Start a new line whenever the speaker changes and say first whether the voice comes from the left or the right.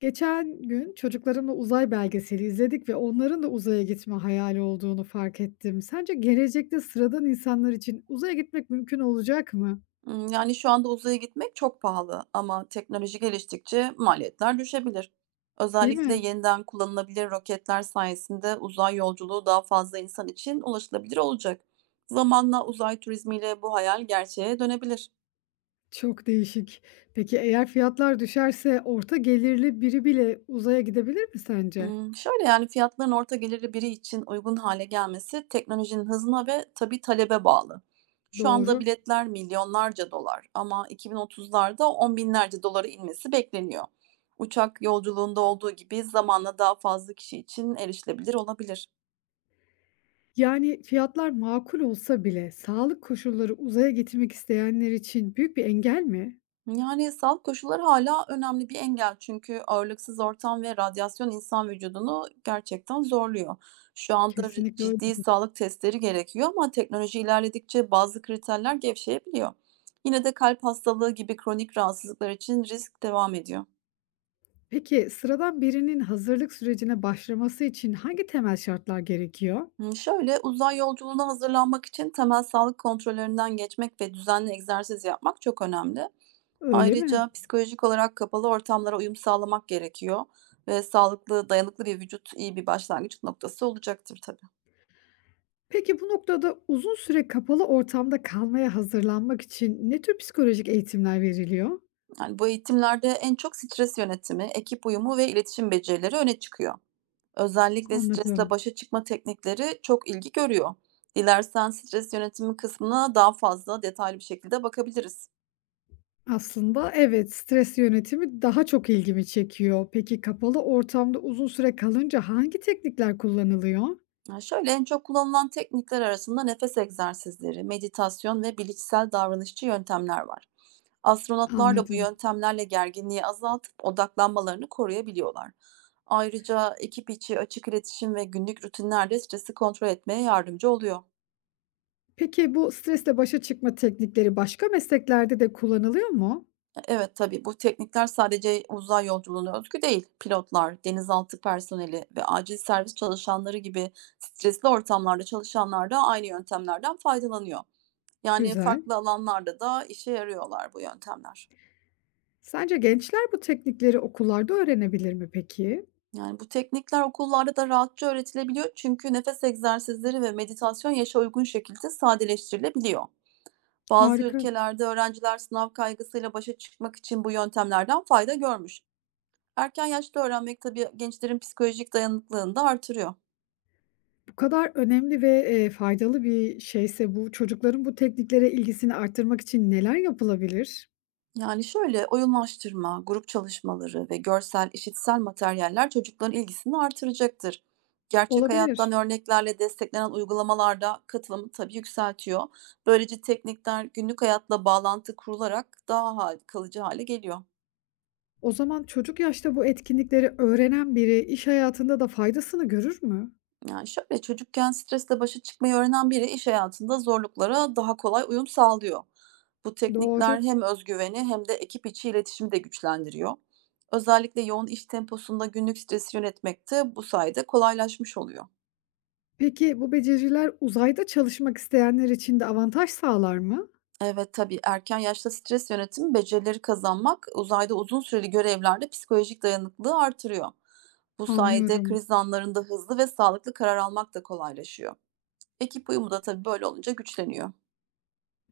left: Geçen gün çocuklarımla uzay belgeseli izledik ve onların da uzaya gitme hayali olduğunu fark ettim. Sence gelecekte sıradan insanlar için uzaya gitmek mümkün olacak mı?
right: Şu anda uzaya gitmek çok pahalı ama teknoloji geliştikçe maliyetler düşebilir.
left: Değil
right: Özellikle
left: mi?
right: yeniden kullanılabilir roketler sayesinde uzay yolculuğu daha fazla insan için ulaşılabilir olacak. Zamanla uzay turizmiyle bu hayal gerçeğe dönebilir.
left: Çok değişik. Peki eğer fiyatlar düşerse orta gelirli biri bile uzaya gidebilir mi sence?
right: Fiyatların orta gelirli biri için uygun hale gelmesi teknolojinin hızına ve tabii talebe bağlı. Şu anda
left: Doğru.
right: biletler milyonlarca dolar ama 2030'larda on binlerce dolara inmesi bekleniyor. Uçak yolculuğunda olduğu gibi zamanla daha fazla kişi için erişilebilir olabilir.
left: Yani fiyatlar makul olsa bile sağlık koşulları uzaya gitmek isteyenler için büyük bir engel mi?
right: Yani, sağlık koşulları hala önemli bir engel çünkü ağırlıksız ortam ve radyasyon insan vücudunu gerçekten zorluyor. Şu anda
left: Kesinlikle öyle.
right: ciddi sağlık testleri gerekiyor ama teknoloji ilerledikçe bazı kriterler gevşeyebiliyor. Yine de kalp hastalığı gibi kronik rahatsızlıklar için risk devam ediyor.
left: Peki, sıradan birinin hazırlık sürecine başlaması için hangi temel şartlar gerekiyor?
right: Uzay yolculuğuna hazırlanmak için temel sağlık kontrollerinden geçmek ve düzenli egzersiz yapmak çok önemli.
left: Öyle mi?
right: Ayrıca psikolojik olarak kapalı ortamlara uyum sağlamak gerekiyor ve sağlıklı, dayanıklı bir vücut iyi bir başlangıç noktası olacaktır tabii.
left: Peki bu noktada uzun süre kapalı ortamda kalmaya hazırlanmak için ne tür psikolojik eğitimler veriliyor?
right: Yani bu eğitimlerde en çok stres yönetimi, ekip uyumu ve iletişim becerileri öne çıkıyor. Özellikle stresle
left: Anladım.
right: başa çıkma teknikleri çok ilgi görüyor. Dilersen stres yönetimi kısmına daha fazla detaylı bir şekilde bakabiliriz.
left: Aslında evet, stres yönetimi daha çok ilgimi çekiyor. Peki kapalı ortamda uzun süre kalınca hangi teknikler kullanılıyor?
right: Yani şöyle, en çok kullanılan teknikler arasında nefes egzersizleri, meditasyon ve bilişsel davranışçı yöntemler var. Astronotlar da bu
left: Anladım.
right: yöntemlerle gerginliği azaltıp odaklanmalarını koruyabiliyorlar. Ayrıca ekip içi açık iletişim ve günlük rutinler de stresi kontrol etmeye yardımcı oluyor.
left: Peki bu stresle başa çıkma teknikleri başka mesleklerde de kullanılıyor mu?
right: Evet, tabii bu teknikler sadece uzay yolculuğuna özgü değil. Pilotlar, denizaltı personeli ve acil servis çalışanları gibi stresli ortamlarda çalışanlar da aynı yöntemlerden faydalanıyor. Yani
left: Güzel.
right: farklı alanlarda da işe yarıyorlar bu yöntemler.
left: Sence gençler bu teknikleri okullarda öğrenebilir mi peki?
right: Yani bu teknikler okullarda da rahatça öğretilebiliyor çünkü nefes egzersizleri ve meditasyon yaşa uygun şekilde sadeleştirilebiliyor. Bazı
left: Harika.
right: ülkelerde öğrenciler sınav kaygısıyla başa çıkmak için bu yöntemlerden fayda görmüş. Erken yaşta öğrenmek tabii gençlerin psikolojik dayanıklılığını da artırıyor.
left: Bu kadar önemli ve faydalı bir şeyse bu, çocukların bu tekniklere ilgisini arttırmak için neler yapılabilir?
right: Yani şöyle, oyunlaştırma, grup çalışmaları ve görsel, işitsel materyaller çocukların ilgisini artıracaktır. Gerçek
left: Olabilir.
right: hayattan örneklerle desteklenen uygulamalarda katılımı tabii yükseltiyor. Böylece teknikler günlük hayatla bağlantı kurularak kalıcı hale geliyor.
left: O zaman çocuk yaşta bu etkinlikleri öğrenen biri iş hayatında da faydasını görür mü?
right: Yani, şöyle, çocukken stresle başa çıkmayı öğrenen biri iş hayatında zorluklara daha kolay uyum sağlıyor. Bu
left: Doğru.
right: teknikler hem özgüveni hem de ekip içi iletişimi de güçlendiriyor. Özellikle yoğun iş temposunda günlük stresi yönetmekte bu sayede kolaylaşmış oluyor.
left: Peki bu beceriler uzayda çalışmak isteyenler için de avantaj sağlar mı?
right: Evet, tabii erken yaşta stres yönetimi becerileri kazanmak, uzayda uzun süreli görevlerde psikolojik dayanıklılığı artırıyor. Bu sayede
left: Anlıyorum.
right: kriz anlarında hızlı ve sağlıklı karar almak da kolaylaşıyor. Ekip uyumu da tabii böyle olunca güçleniyor.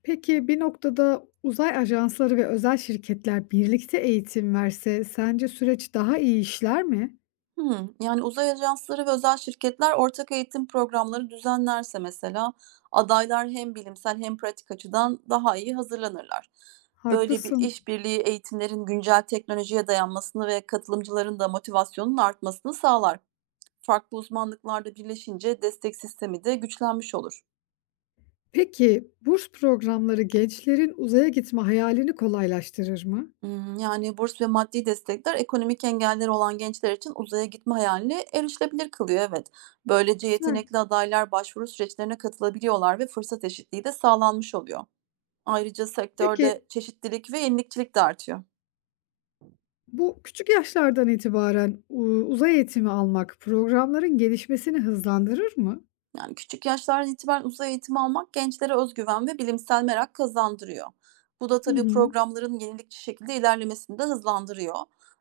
left: Peki bir noktada uzay ajansları ve özel şirketler birlikte eğitim verse sence süreç daha iyi işler mi?
right: Uzay ajansları ve özel şirketler ortak eğitim programları düzenlerse mesela adaylar hem bilimsel hem pratik açıdan daha iyi hazırlanırlar. Böyle bir
left: Haklısın.
right: işbirliği eğitimlerin güncel teknolojiye dayanmasını ve katılımcıların da motivasyonun artmasını sağlar. Farklı uzmanlıklarda birleşince destek sistemi de güçlenmiş olur.
left: Peki burs programları gençlerin uzaya gitme hayalini kolaylaştırır mı?
right: Burs ve maddi destekler ekonomik engelleri olan gençler için uzaya gitme hayalini erişilebilir kılıyor, evet. Böylece
left: Güzel.
right: yetenekli adaylar başvuru süreçlerine katılabiliyorlar ve fırsat eşitliği de sağlanmış oluyor. Ayrıca
left: Peki
right: sektörde çeşitlilik ve yenilikçilik de artıyor.
left: bu küçük yaşlardan itibaren uzay eğitimi almak programların gelişmesini hızlandırır mı?
right: Yani küçük yaşlardan itibaren uzay eğitimi almak gençlere özgüven ve bilimsel merak kazandırıyor. Bu da
left: Hı
right: tabii
left: hı.
right: programların yenilikçi şekilde ilerlemesini de hızlandırıyor.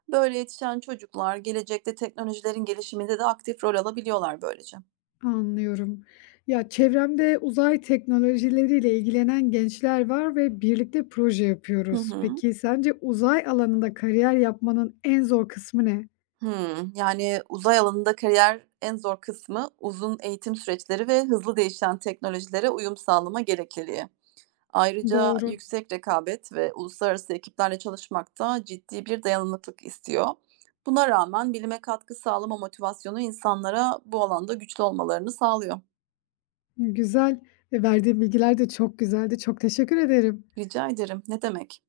right: Böyle yetişen çocuklar gelecekte teknolojilerin gelişiminde de aktif rol alabiliyorlar böylece.
left: Anlıyorum. Ya, çevremde uzay teknolojileriyle ilgilenen gençler var ve birlikte proje
right: Hı
left: yapıyoruz.
right: hı.
left: Peki sence uzay alanında kariyer yapmanın en zor kısmı ne?
right: Uzay alanında kariyer en zor kısmı uzun eğitim süreçleri ve hızlı değişen teknolojilere uyum sağlama gerekliliği. Ayrıca
left: Doğru.
right: yüksek rekabet ve uluslararası ekiplerle çalışmak da ciddi bir dayanıklılık istiyor. Buna rağmen bilime katkı sağlama motivasyonu insanlara bu alanda güçlü olmalarını sağlıyor.
left: Güzel. Ve verdiğin bilgiler de çok güzeldi. Çok teşekkür ederim.
right: Rica ederim, ne demek.